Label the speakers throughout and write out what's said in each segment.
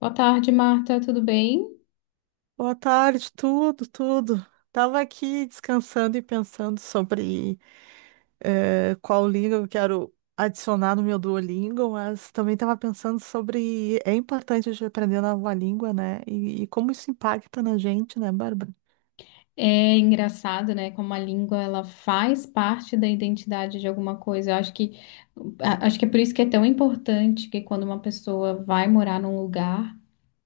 Speaker 1: Boa tarde, Marta. Tudo bem?
Speaker 2: Boa tarde, tudo, tudo. Tava aqui descansando e pensando sobre qual língua eu quero adicionar no meu Duolingo, mas também tava pensando sobre é importante a gente aprender uma nova língua, né? E como isso impacta na gente, né, Bárbara?
Speaker 1: É engraçado, né? Como a língua ela faz parte da identidade de alguma coisa. Eu acho que é por isso que é tão importante que quando uma pessoa vai morar num lugar,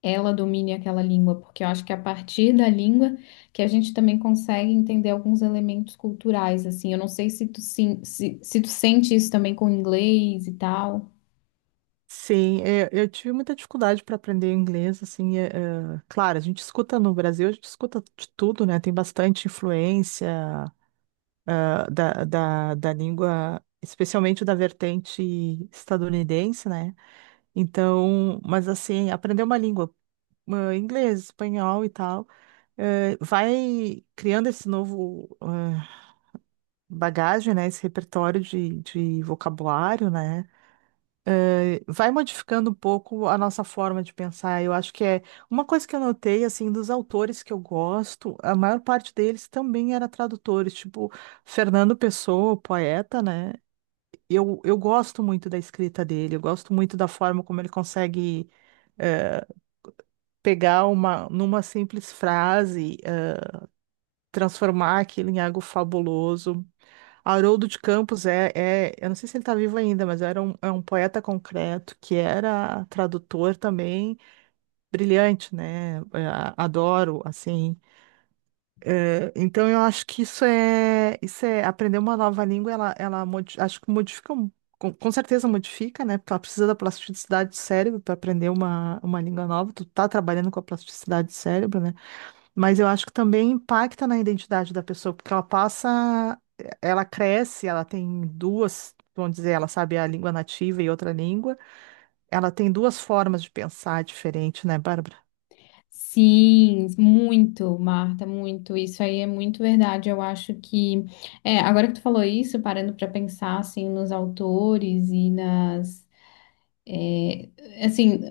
Speaker 1: ela domine aquela língua, porque eu acho que é a partir da língua que a gente também consegue entender alguns elementos culturais, assim. Eu não sei se tu, sim, se tu sente isso também com o inglês e tal.
Speaker 2: Sim, tive muita dificuldade para aprender inglês, assim, claro, a gente escuta no Brasil, a gente escuta de tudo, né? Tem bastante influência, da língua, especialmente da vertente estadunidense, né? Então, mas assim, aprender uma língua, inglês, espanhol e tal, vai criando esse novo bagagem, né? Esse repertório de vocabulário, né? Vai modificando um pouco a nossa forma de pensar. Eu acho que é uma coisa que eu notei, assim, dos autores que eu gosto, a maior parte deles também era tradutores, tipo Fernando Pessoa, o poeta, né? Eu gosto muito da escrita dele, eu gosto muito da forma como ele consegue pegar numa simples frase, transformar aquilo em algo fabuloso. Haroldo de Campos é, eu não sei se ele está vivo ainda, mas é um poeta concreto que era tradutor também, brilhante, né? Adoro, assim. É, então eu acho que isso é aprender uma nova língua, ela modi- acho que modifica, com certeza modifica, né? Porque ela precisa da plasticidade do cérebro para aprender uma língua nova, tu tá trabalhando com a plasticidade do cérebro, né? Mas eu acho que também impacta na identidade da pessoa, porque ela passa, ela cresce, ela tem duas, vamos dizer, ela sabe a língua nativa e outra língua, ela tem duas formas de pensar diferente, né, Bárbara?
Speaker 1: Sim, muito, Marta, muito. Isso aí é muito verdade. Eu acho que, agora que tu falou isso, parando para pensar assim nos autores e nas, assim,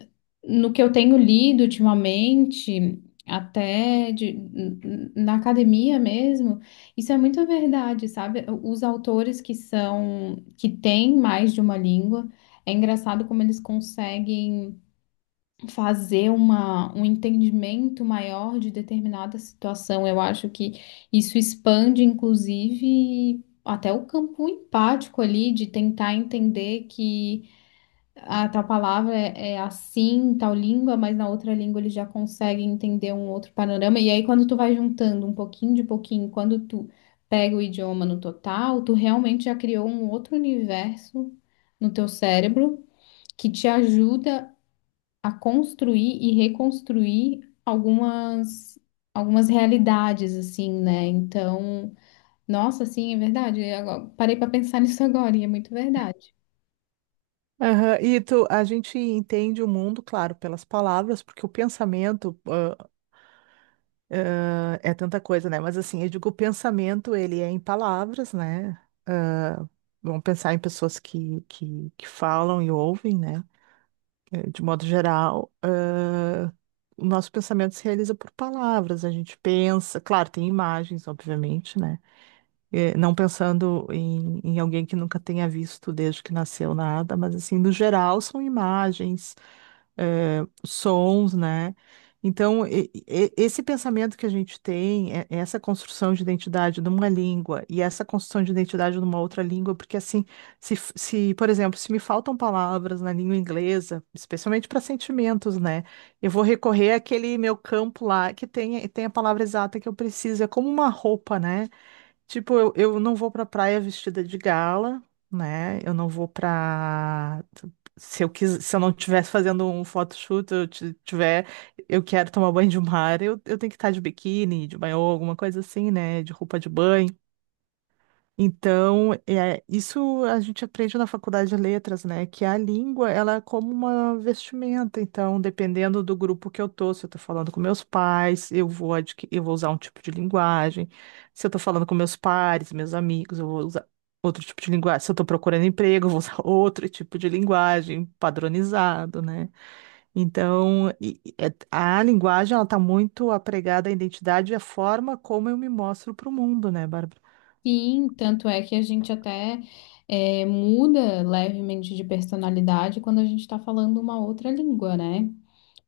Speaker 1: no que eu tenho lido ultimamente, até na academia mesmo, isso é muito verdade, sabe? Os autores que são, que têm mais de uma língua, é engraçado como eles conseguem fazer um entendimento maior de determinada situação. Eu acho que isso expande, inclusive, até o campo empático ali, de tentar entender que a tal palavra é, assim, em tal língua, mas na outra língua ele já consegue entender um outro panorama. E aí, quando tu vai juntando um pouquinho de pouquinho, quando tu pega o idioma no total, tu realmente já criou um outro universo no teu cérebro que te ajuda a construir e reconstruir algumas realidades assim, né? Então, nossa, sim, é verdade. Eu parei para pensar nisso agora e é muito verdade.
Speaker 2: Aham. E tu, a gente entende o mundo, claro, pelas palavras, porque o pensamento é tanta coisa, né? Mas assim, eu digo, o pensamento, ele é em palavras, né? Vamos pensar em pessoas que falam e ouvem, né? De modo geral, o nosso pensamento se realiza por palavras, a gente pensa, claro, tem imagens, obviamente, né? Não pensando em alguém que nunca tenha visto desde que nasceu nada, mas assim, no geral, são imagens sons, né? Então, esse pensamento que a gente tem, é essa construção de identidade numa língua e essa construção de identidade numa outra língua, porque assim, se, por exemplo, se me faltam palavras na língua inglesa, especialmente para sentimentos, né? Eu vou recorrer àquele meu campo lá que tem a palavra exata que eu preciso, é como uma roupa, né? Tipo, eu não vou pra praia vestida de gala, né? Eu não vou pra. Se eu não tivesse fazendo um photoshoot, eu tiver, eu quero tomar banho de mar, eu tenho que estar de biquíni, de banho, alguma coisa assim, né? De roupa de banho. Então, é, isso a gente aprende na faculdade de letras, né? Que a língua, ela é como uma vestimenta. Então, dependendo do grupo que eu tô, se eu tô falando com meus pais, eu vou usar um tipo de linguagem. Se eu tô falando com meus pares, meus amigos, eu vou usar outro tipo de linguagem. Se eu tô procurando emprego, eu vou usar outro tipo de linguagem, padronizado, né? Então, a linguagem, ela tá muito apregada à identidade e à forma como eu me mostro para o mundo, né, Bárbara?
Speaker 1: Sim, tanto é que a gente até muda levemente de personalidade quando a gente está falando uma outra língua, né?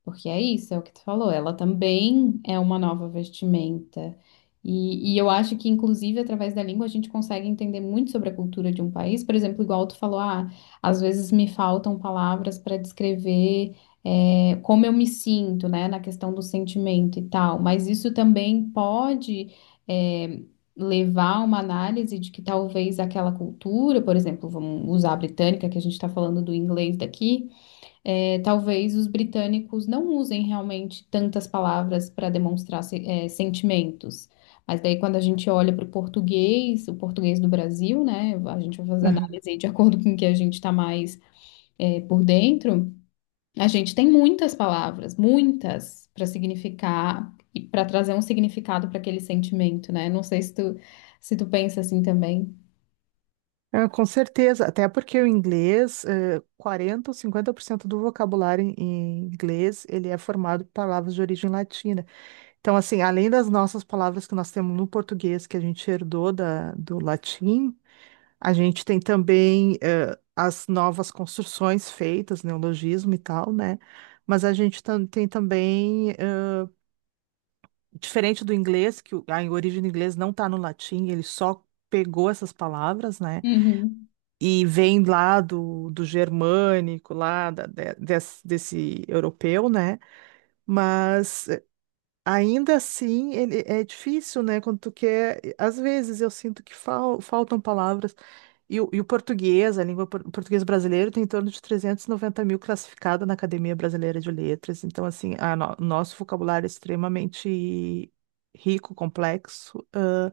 Speaker 1: Porque é isso, é o que tu falou. Ela também é uma nova vestimenta. E eu acho que, inclusive, através da língua, a gente consegue entender muito sobre a cultura de um país. Por exemplo, igual tu falou, ah, às vezes me faltam palavras para descrever, como eu me sinto, né, na questão do sentimento e tal. Mas isso também pode, é, levar a uma análise de que talvez aquela cultura, por exemplo, vamos usar a britânica, que a gente está falando do inglês daqui. É, talvez os britânicos não usem realmente tantas palavras para demonstrar sentimentos. Mas daí, quando a gente olha para o português do Brasil, né? A gente vai fazer análise aí de acordo com o que a gente está mais por dentro. A gente tem muitas palavras, muitas, para significar e para trazer um significado para aquele sentimento, né? Não sei se tu pensa assim também.
Speaker 2: Ah, com certeza, até porque o inglês, 40 ou 50% do vocabulário em inglês, ele é formado por palavras de origem latina. Então, assim, além das nossas palavras que nós temos no português, que a gente herdou do latim, a gente tem também, as novas construções feitas, neologismo né? Mas a gente tem também, diferente do inglês, que a origem do inglês não está no latim, ele só pegou essas palavras, né?
Speaker 1: Uhum.
Speaker 2: E vem lá do, do germânico, lá desse, europeu, né? Mas ainda assim, ele é difícil, né? Quando tu quer. Às vezes eu sinto que faltam palavras. E o português, a o português brasileiro, tem em torno de 390 mil classificada na Academia Brasileira de Letras. Então, assim, a nosso vocabulário é extremamente rico, complexo,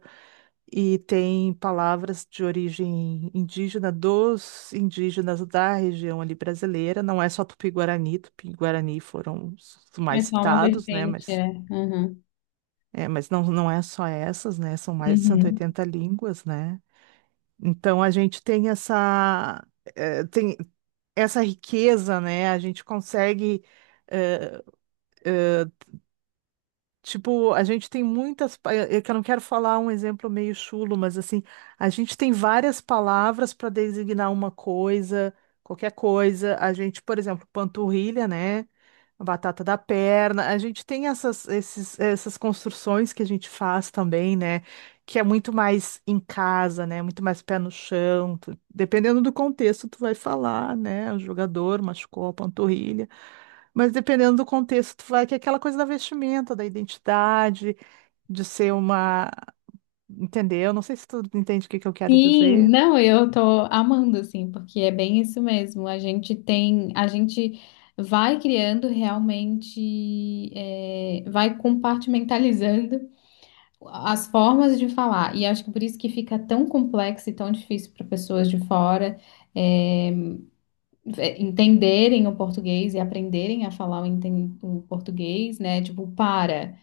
Speaker 2: e tem palavras de origem indígena dos indígenas da região ali brasileira. Não é só Tupi-Guarani, Tupi-Guarani foram os
Speaker 1: É
Speaker 2: mais
Speaker 1: só uma
Speaker 2: citados, né?
Speaker 1: vertente,
Speaker 2: Mas
Speaker 1: é. Uhum.
Speaker 2: é, mas não é só essas, né? São mais de cento e
Speaker 1: Uhum.
Speaker 2: oitenta línguas, né? Então a gente tem eh, tem essa riqueza, né? A gente consegue eh, eh, tipo, a gente tem muitas. É que eu não quero falar um exemplo meio chulo, mas assim, a gente tem várias palavras para designar uma coisa, qualquer coisa. A gente, por exemplo, panturrilha, né? A batata da perna. A gente tem essas construções que a gente faz também, né? Que é muito mais em casa, né? Muito mais pé no chão. Dependendo do contexto, tu vai falar, né? O jogador machucou a panturrilha. Mas dependendo do contexto, tu vai que é aquela coisa da vestimenta, da identidade, de ser uma. Entendeu? Não sei se tu entende o que que eu quero
Speaker 1: Sim,
Speaker 2: dizer.
Speaker 1: não, eu tô amando, assim, porque é bem isso mesmo. A gente vai criando realmente, vai compartimentalizando as formas de falar. E acho que por isso que fica tão complexo e tão difícil para pessoas de fora, é, entenderem o português e aprenderem a falar o português, né? Tipo, para.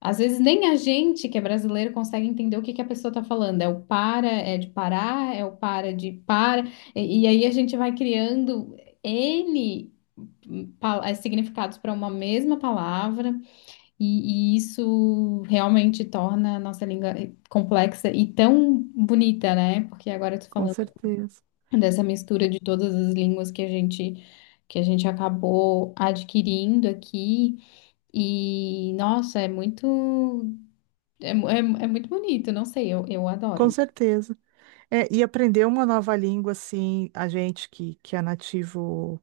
Speaker 1: Às vezes nem a gente que é brasileiro consegue entender o que que a pessoa está falando. É o para, é de parar, é o para de para. E aí a gente vai criando N significados para uma mesma palavra, e isso realmente torna a nossa língua complexa e tão bonita, né? Porque agora eu tô
Speaker 2: Com
Speaker 1: falando
Speaker 2: certeza.
Speaker 1: dessa mistura de todas as línguas que a gente acabou adquirindo aqui. E, nossa, é muito. É muito bonito, não sei, eu adoro.
Speaker 2: Com
Speaker 1: Né?
Speaker 2: certeza. É, e aprender uma nova língua, assim, a gente que é nativo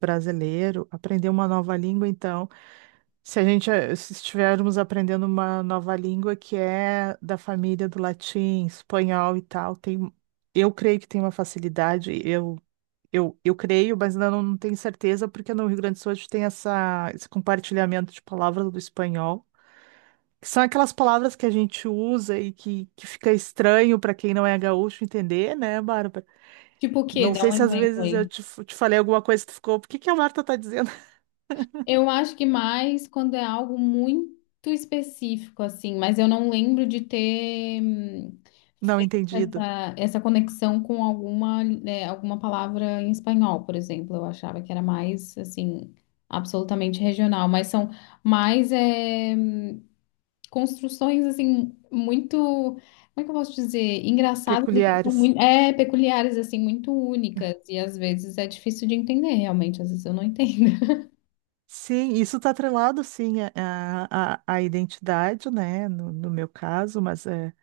Speaker 2: brasileiro, aprender uma nova língua, então, se a gente eh, se estivermos aprendendo uma nova língua que é da família do latim, espanhol e tal, tem, eu creio que tem uma facilidade, eu creio, mas ainda não tenho certeza, porque no Rio Grande do Sul a gente tem esse compartilhamento de palavras do espanhol, que são aquelas palavras que a gente usa e que fica estranho para quem não é gaúcho entender, né, Bárbara?
Speaker 1: Tipo o quê?
Speaker 2: Não
Speaker 1: Dá
Speaker 2: sei
Speaker 1: um
Speaker 2: se às
Speaker 1: exemplo
Speaker 2: vezes eu
Speaker 1: aí.
Speaker 2: te falei alguma coisa que tu ficou, por que que a Marta tá dizendo?
Speaker 1: Eu acho que mais quando é algo muito específico, assim, mas eu não lembro de ter
Speaker 2: Não
Speaker 1: feito
Speaker 2: entendido.
Speaker 1: essa conexão com alguma, né, alguma palavra em espanhol, por exemplo. Eu achava que era mais, assim, absolutamente regional, mas são mais, construções assim muito, como é que eu posso dizer, engraçadas e que são
Speaker 2: Peculiares.
Speaker 1: muito, peculiares assim, muito únicas e às vezes é difícil de entender realmente, às vezes eu não entendo.
Speaker 2: Sim, isso está atrelado, sim, à identidade, né, no, no meu caso, mas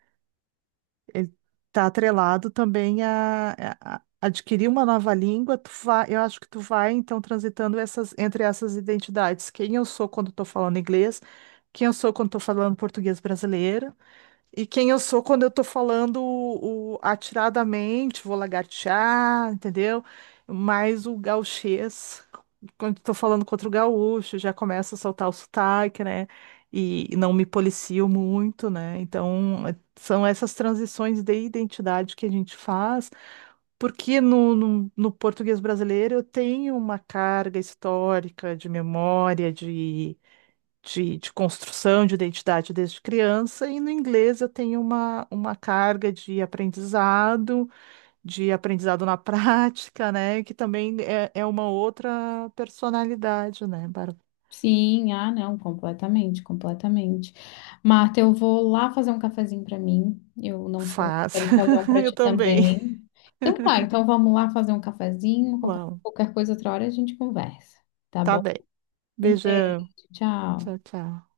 Speaker 2: ele está atrelado também a, a adquirir uma nova língua, tu vai, eu acho que tu vai então transitando essas entre essas identidades, quem eu sou quando estou falando inglês, quem eu sou quando estou falando português brasileiro, e quem eu sou quando eu tô falando atiradamente, vou lagartear, entendeu? Mais o gauchês, quando tô falando contra o gaúcho, já começa a soltar o sotaque, né? E não me policio muito, né? Então, são essas transições de identidade que a gente faz, porque no português brasileiro eu tenho uma carga histórica de memória, de construção de identidade desde criança, e no inglês eu tenho uma carga de aprendizado na prática, né? Que também é uma outra personalidade, né, Bárbara?
Speaker 1: Sim, ah, não, completamente, completamente. Marta, eu vou lá fazer um cafezinho para mim. Eu não sei se
Speaker 2: Faz.
Speaker 1: quero fazer um para
Speaker 2: Eu
Speaker 1: ti
Speaker 2: também.
Speaker 1: também. Então tá, então vamos lá fazer um cafezinho, qualquer,
Speaker 2: Uau.
Speaker 1: qualquer coisa outra hora a gente conversa, tá
Speaker 2: Tá
Speaker 1: bom?
Speaker 2: bem.
Speaker 1: Um beijo,
Speaker 2: Beijão.
Speaker 1: tchau.
Speaker 2: Tchau, tchau.